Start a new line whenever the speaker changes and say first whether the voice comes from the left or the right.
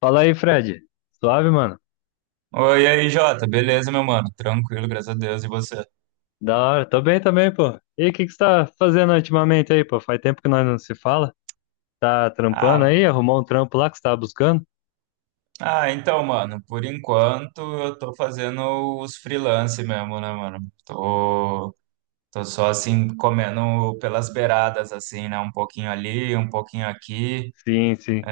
left: Fala aí, Fred. Suave, mano?
right: Oi, e aí, Jota, beleza, meu mano? Tranquilo, graças a Deus, e você?
left: Da hora. Tô bem também, pô. E o que que você tá fazendo ultimamente aí, pô? Faz tempo que nós não se fala. Tá trampando
right: Ah,
left: aí? Arrumou um trampo lá que você tava buscando?
right: então, mano, por enquanto eu tô fazendo os freelance mesmo, né, mano? Tô, tô só assim, comendo pelas beiradas, assim, né? Um pouquinho ali, um pouquinho aqui.
left: Sim, sim,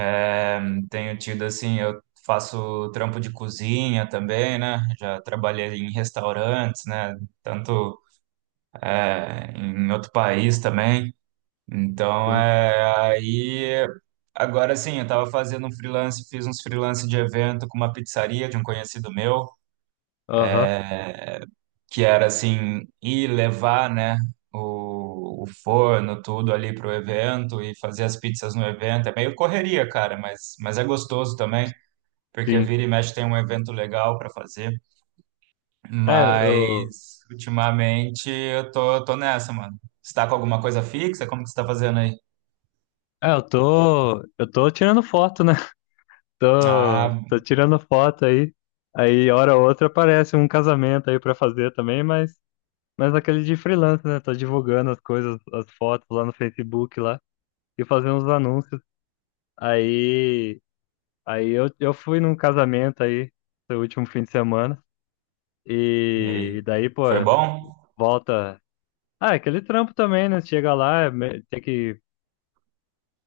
right: Tenho tido, assim, eu faço trampo de cozinha também, né? Já trabalhei em restaurantes, né? Tanto, em outro país também. Então,
left: sim.
right: é, aí, agora sim, eu tava fazendo um freelance, fiz uns freelance de evento com uma pizzaria de um conhecido meu,
left: Aham,
right: que era assim, ir levar, né, o forno, tudo ali pro evento e fazer as pizzas no evento. É meio correria, cara, mas é gostoso também, porque
left: sim.
right: vira e mexe tem um evento legal para fazer.
left: É, eu...
right: Mas, ultimamente, eu tô, tô nessa, mano. Você tá com alguma coisa fixa? Como que você tá fazendo aí?
left: Eu tô tirando foto, né?
right: Ah,
left: Tô tirando foto aí. Aí, hora ou outra, aparece um casamento aí pra fazer também, mas... Mas aquele de freelancer, né? Tô divulgando as coisas, as fotos lá no Facebook lá. E fazendo uns anúncios. Aí... Aí eu fui num casamento aí, no último fim de semana,
right: e aí?
left: e daí, pô,
right: Foi bom?
left: volta. Ah, é aquele trampo também, né? Chega lá, tem que,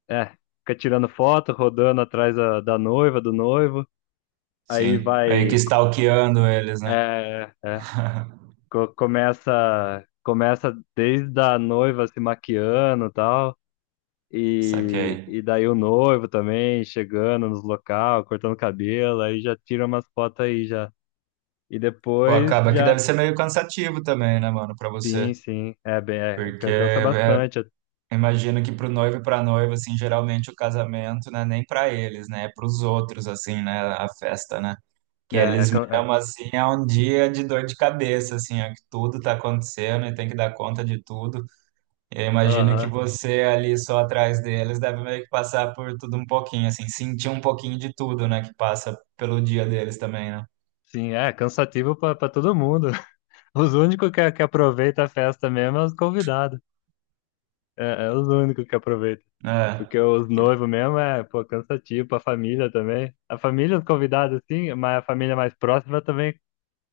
left: é, fica tirando foto, rodando atrás da noiva, do noivo. Aí
right: Sim, meio que
left: vai,
right: stalkeando eles, né?
left: é, é, começa, começa desde a noiva se maquiando e tal, e,
right: Saquei.
left: e daí o noivo também chegando nos local, cortando cabelo, aí já tira umas fotos aí já. E
right: Pô,
left: depois
right: acaba que
left: já
right: deve ser meio cansativo também, né, mano, pra você.
left: sim, sim. É bem, é,
right: Porque
left: cansa
right: é,
left: bastante.
right: imagino que pro noivo e pra noiva, assim, geralmente o casamento não é nem pra eles, né? É pros outros, assim, né? A festa, né? Que
left: É, é,
right: eles
left: can- é,
right: mesmo, assim, é um dia de dor de cabeça, assim, é que tudo tá acontecendo e tem que dar conta de tudo. Eu imagino que
left: aham.
right: você ali só atrás deles deve meio que passar por tudo um pouquinho, assim, sentir um pouquinho de tudo, né, que passa pelo dia deles também, né?
left: Sim, é cansativo pra pra todo mundo. Os únicos que aproveitam a festa mesmo é os convidados. É, é os únicos que aproveitam.
right: É,
left: Porque os noivos mesmo é, pô, cansativo pra família também. A família, os convidados, sim, mas a família mais próxima também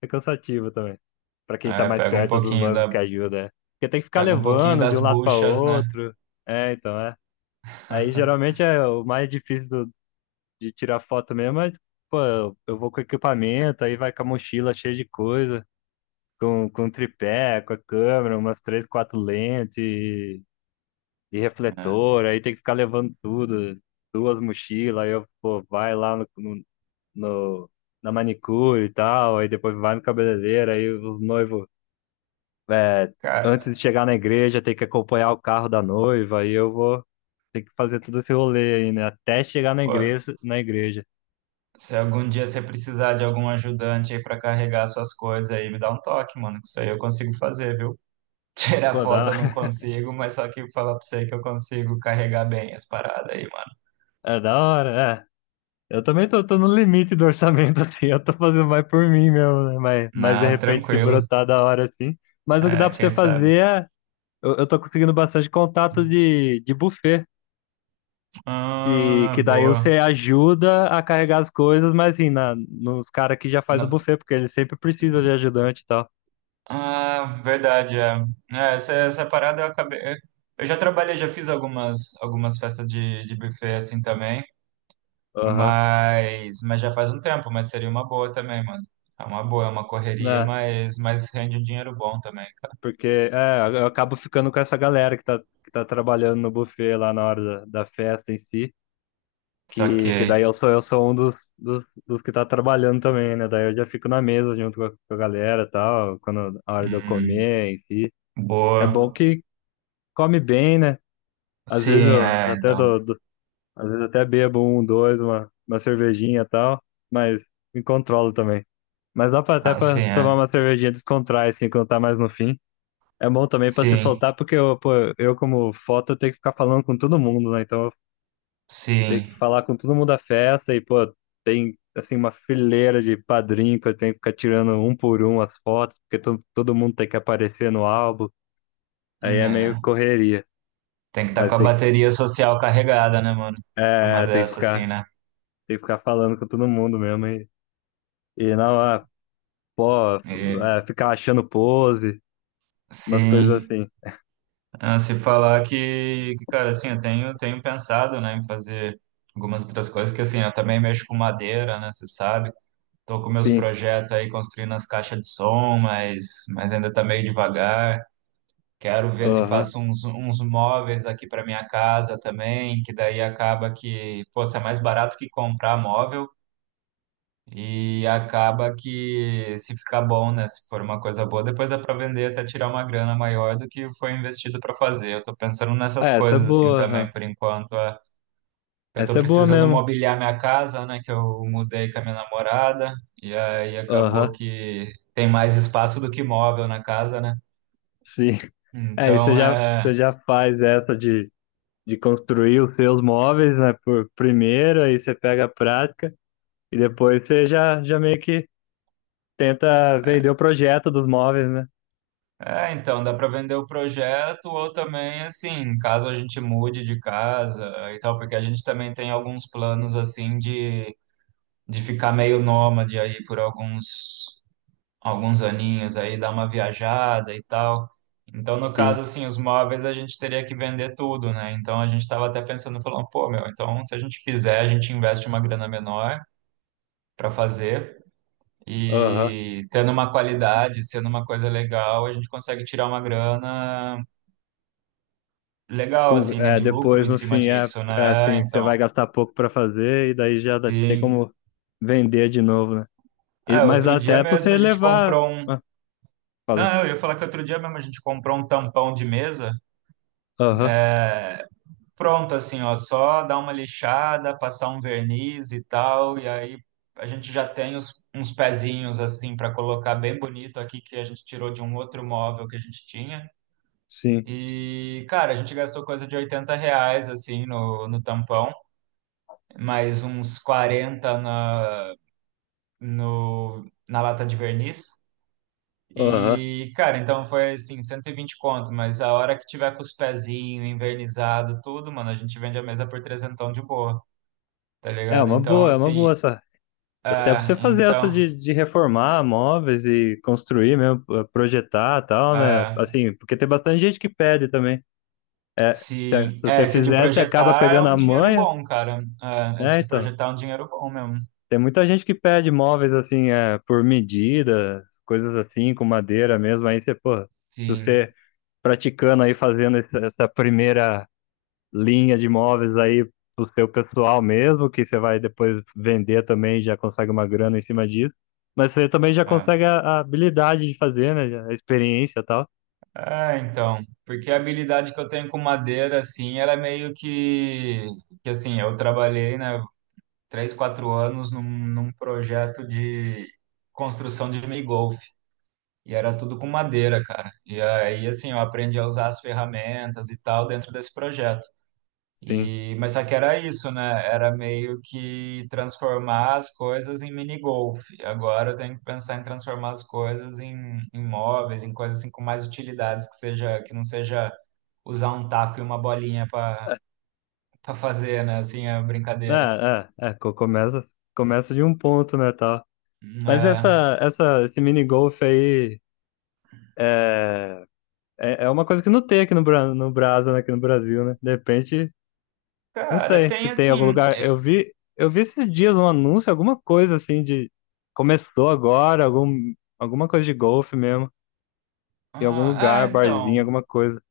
left: é cansativa também. Pra quem tá
right: é,
left: mais perto dos noivos que ajuda, é. Porque tem que ficar
right: pega um pouquinho
left: levando de
right: das
left: um lado pra
right: buchas, né?
left: outro. É, então, é. Aí geralmente é o mais difícil de tirar foto mesmo, mas, pô, eu vou com equipamento, aí vai com a mochila cheia de coisa, com um tripé, com a câmera, umas três, quatro lentes e
right: É.
left: refletor, aí tem que ficar levando tudo, duas mochilas, aí eu, pô, vai lá no, no, no- na manicure e tal, aí depois vai no cabeleireiro, aí o noivo, é, antes
right: Cara,
left: de chegar na igreja, tem que acompanhar o carro da noiva, aí eu vou ter que fazer todo esse rolê aí, né, até chegar na
right: pô,
left: igreja, na igreja.
right: se algum dia você precisar de algum ajudante aí pra carregar suas coisas aí, me dá um toque, mano, que isso aí eu consigo fazer, viu? Tirar
left: Pô,
right: foto
left: dá,
right: eu não consigo, mas só que falar pra você que eu consigo carregar bem as paradas aí, mano.
left: é da hora, é. Eu também tô, tô no limite do orçamento, assim, eu tô fazendo mais por mim mesmo, né? Mas de
right: Na,
left: repente se
right: tranquilo.
left: brotar da hora, assim. Mas o que dá
right: É,
left: pra você
right: quem sabe.
left: fazer é. Eu tô conseguindo bastante contato de buffet,
right: Ah,
left: que daí
right: boa.
left: você ajuda a carregar as coisas, mas assim, na, nos caras que já faz o
right: Na-
left: buffet, porque eles sempre precisam de ajudante e tal.
right: Ah, verdade, é. É, essa parada eu acabei. Eu já trabalhei, já fiz algumas festas de buffet assim também,
left: Aham,
right: mas já faz um tempo, mas seria uma boa também, mano. É uma boa, é uma correria,
left: né?
right: mas rende um dinheiro bom também.
left: Porque é, eu acabo ficando com essa galera que tá trabalhando no buffet lá na hora da, da festa em si. Que daí
right: Saquei.
left: eu sou um dos que tá trabalhando também, né? Daí eu já fico na mesa junto com a galera e tal, quando a hora de eu
right: Hum,
left: comer em si. É bom
right: boa.
left: que come bem, né? Às vezes
right: Sim,
left: eu
right: é,
left: até
right: então.
left: dou, dou- Às vezes até bebo um, dois, uma cervejinha e tal, mas me controlo também. Mas dá pra, até
right: Ah, sim,
left: pra tomar
right: é.
left: uma cervejinha, descontrar, assim, quando tá mais no fim. É bom também pra se
right: Sim,
left: soltar, porque eu, pô, eu como foto, eu tenho que ficar falando com todo mundo, né? Então ter que
right: sim.
left: falar com todo mundo da festa e, pô, tem, assim, uma fileira de padrinho que eu tenho que ficar tirando um por um as fotos, todo mundo tem que aparecer no álbum. Aí é meio
right: É.
left: correria,
right: Tem que estar
left: mas
right: com a bateria social carregada, né, mano? Pra uma
left: é, tem que
right: dessa, assim,
left: ficar, tem que ficar falando com todo mundo mesmo e não, é, pô,
right: né?
left: é, ficar achando pose, umas coisas
right: Sim.
left: assim.
right: Ah, se falar que, cara, assim, eu tenho pensado, né, em fazer algumas outras coisas, que assim, eu também mexo com madeira, né, você sabe, tô com meus
left: Sim,
right: projetos aí construindo as caixas de som, mas ainda tá meio devagar, quero ver se
left: aham.
right: faço uns, uns móveis aqui para minha casa também, que daí acaba que, pô, se é mais barato que comprar móvel, e acaba que se ficar bom, né? Se for uma coisa boa, depois dá para vender até tirar uma grana maior do que foi investido para fazer. Eu tô pensando nessas
left: É, essa é
right: coisas assim
left: boa,
right: também
left: aham.
right: por enquanto. É. Eu tô
left: Essa é boa
right: precisando
left: mesmo.
right: mobiliar minha casa, né? Que eu mudei com a minha namorada e aí acabou
left: Aham,
right: que tem mais espaço do que móvel na casa, né?
left: sim. Aí
right: Então é,
left: você já faz essa de construir os seus móveis, né, por primeira, aí você pega a prática e depois você já, já meio que tenta vender o projeto dos móveis, né?
right: é, então dá para vender o projeto ou também assim, caso a gente mude de casa e tal, porque a gente também tem alguns planos assim de ficar meio nômade aí por alguns aninhos aí, dar uma viajada e tal. Então, no caso,
left: Sim.
right: assim, os móveis a gente teria que vender tudo, né? Então, a gente estava até pensando, falando, pô, meu, então se a gente fizer, a gente investe uma grana menor para fazer
left: Aham.
right: e tendo uma qualidade, sendo uma coisa legal, a gente consegue tirar uma grana legal, assim, né?
left: É,
right: De lucro
left: depois,
right: em
left: no
right: cima
left: fim, é,
right: disso,
left: é
right: né? É.
left: assim, você
right: Então,
left: vai gastar pouco para fazer tem
right: sim.
left: como vender de novo, né?
right: É,
left: Mas
right: outro
left: dá
right: dia
left: até para
right: mesmo a
left: você
right: gente
left: levar.
right: comprou um.
left: Ah, falei.
right: Não, eu ia falar que outro dia mesmo a gente comprou um tampão de mesa,
left: Aham,
right: é, pronto assim, ó, só dar uma lixada, passar um verniz e tal, e aí a gente já tem uns pezinhos assim para colocar bem bonito aqui que a gente tirou de um outro móvel que a gente tinha.
left: sim.
right: E, cara, a gente gastou coisa de R$ 80 assim no tampão, mais uns 40 na, no, na lata de verniz.
left: Aham.
right: E, cara, então foi assim, 120 conto, mas a hora que tiver com os pezinhos, invernizado, tudo, mano, a gente vende a mesa por trezentão de boa, tá ligado? Então,
left: É uma
right: assim,
left: boa essa. Até pra você
right: ah,
left: fazer essa
right: então,
left: de reformar móveis e construir mesmo, projetar e tal, né?
right: ah,
left: Assim, porque tem bastante gente que pede também. É, se
right: sim, é,
left: você
right: esse de
left: fizer, você acaba
right: projetar é
left: pegando
right: um
left: a
right: dinheiro
left: manha,
right: bom, cara. Ah, esse
left: né?
right: de
left: Então,
right: projetar é um dinheiro bom mesmo,
left: tem muita gente que pede móveis assim, é, por medida, coisas assim, com madeira mesmo. Aí você, pô, se
right: sim.
left: você praticando aí, fazendo essa, essa primeira linha de imóveis aí pro seu pessoal mesmo, que você vai depois vender também, já consegue uma grana em cima disso. Mas você também já consegue
right: É.
left: a habilidade de fazer, né? A experiência e tal.
right: Ah, então, porque a habilidade que eu tenho com madeira, assim, ela é meio que assim, eu trabalhei, né? 3, 4 anos num projeto de construção de mini-golf. E era tudo com madeira, cara. E aí, assim, eu aprendi a usar as ferramentas e tal dentro desse projeto.
left: Sim.
right: E, mas só que era isso, né? Era meio que transformar as coisas em mini-golf. E agora eu tenho que pensar em transformar as coisas em móveis, em coisas assim com mais utilidades, que seja, que não seja usar um taco e uma bolinha para para fazer, né? Assim, a
left: É,
right: brincadeira.
left: começa, começa de um ponto, né, tal. Mas
right: Ah,
left: essa, esse mini golf aí é, é, é uma coisa que não tem aqui no, no Brasa, né, aqui no Brasil, né? De repente não
right: cara,
left: sei se
right: tem
left: tem
right: assim.
left: algum lugar. Eu vi esses dias um anúncio, alguma coisa assim de começou agora, algum, alguma coisa de golfe mesmo, em algum
right: Ah,
left: lugar,
right: ah,
left: barzinho,
right: então.
left: alguma coisa.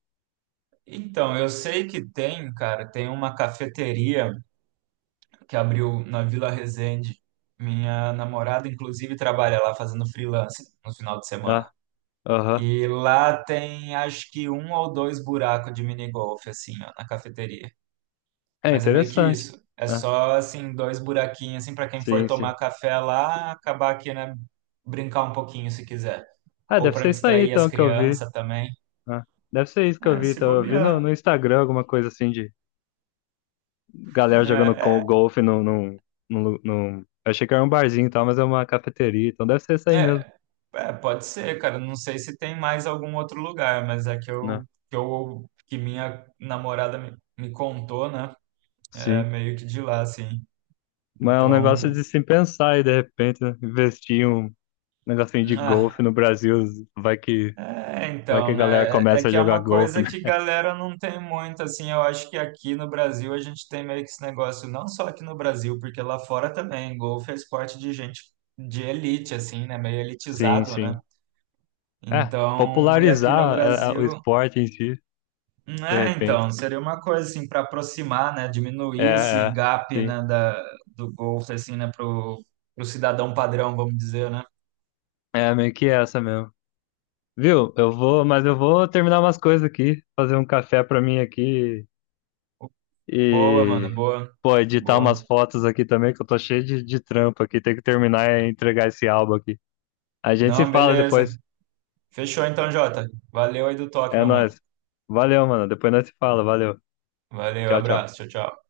right: Então, eu sei que tem, cara, tem uma cafeteria que abriu na Vila Resende. Minha namorada, inclusive, trabalha lá fazendo freelance no final de semana.
left: Ah, aham.
right: E lá tem acho que um ou dois buracos de minigolf, assim, ó, na cafeteria.
left: É
right: Mas é meio que
left: interessante.
right: isso. É
left: Ah,
right: só, assim, dois buraquinhos, assim, para quem for
left: sim,
right: tomar
left: sim.
right: café lá, acabar aqui, né, brincar um pouquinho se quiser.
left: Ah,
right: Ou
left: deve
right: para
left: ser isso aí
right: distrair as
left: então que eu vi.
right: crianças também.
left: Ah, deve ser isso que eu
right: É,
left: vi.
right: se
left: Então, eu vi no,
right: bobear.
left: no Instagram alguma coisa assim de galera jogando
right: Né? É.
left: golfe eu achei que era um barzinho e tal, mas é uma cafeteria, então deve ser isso aí mesmo,
right: É, É, pode ser, cara. Não sei se tem mais algum outro lugar, mas é que
left: né?
right: que minha namorada me contou, né? É
left: Sim.
right: meio que de lá, assim.
left: Mas é um negócio
right: Então,
left: de se pensar e de repente né, investir em um negocinho de
right: ah,
left: golfe no Brasil. Vai que,
right: é,
left: vai que
right: então,
left: a galera
right: né? É, é
left: começa a
right: que é
left: jogar
right: uma
left: golfe.
right: coisa que galera não tem muito, assim. Eu acho que aqui no Brasil a gente tem meio que esse negócio, não só aqui no Brasil, porque lá fora também. Golfe é esporte de gente de elite, assim, né? Meio
left: Sim,
right: elitizado, né?
left: sim. É,
right: Então, e aqui no
left: popularizar é, é, o
right: Brasil.
left: esporte em si, de
right: É,
left: repente.
right: então, seria uma coisa assim para aproximar, né,
left: É,
right: diminuir esse
left: é,
right: gap,
left: sim.
right: né, do Golf assim, né, pro cidadão padrão, vamos dizer, né?
left: É meio que essa mesmo. Viu? Eu vou terminar umas coisas aqui, fazer um café pra mim aqui
right: Boa, mano,
left: e,
right: boa.
left: pô, editar umas
right: Boa.
left: fotos aqui também, que eu tô cheio de trampo aqui. Tem que terminar e entregar esse álbum aqui. A gente se
right: Não,
left: fala
right: beleza.
left: depois.
right: Fechou então, Jota. Valeu aí do toque,
left: É
right: meu mano.
left: nóis. Valeu, mano. Depois nós se fala. Valeu.
right: Valeu,
left: Tchau, tchau.
right: abraço. Tchau, tchau.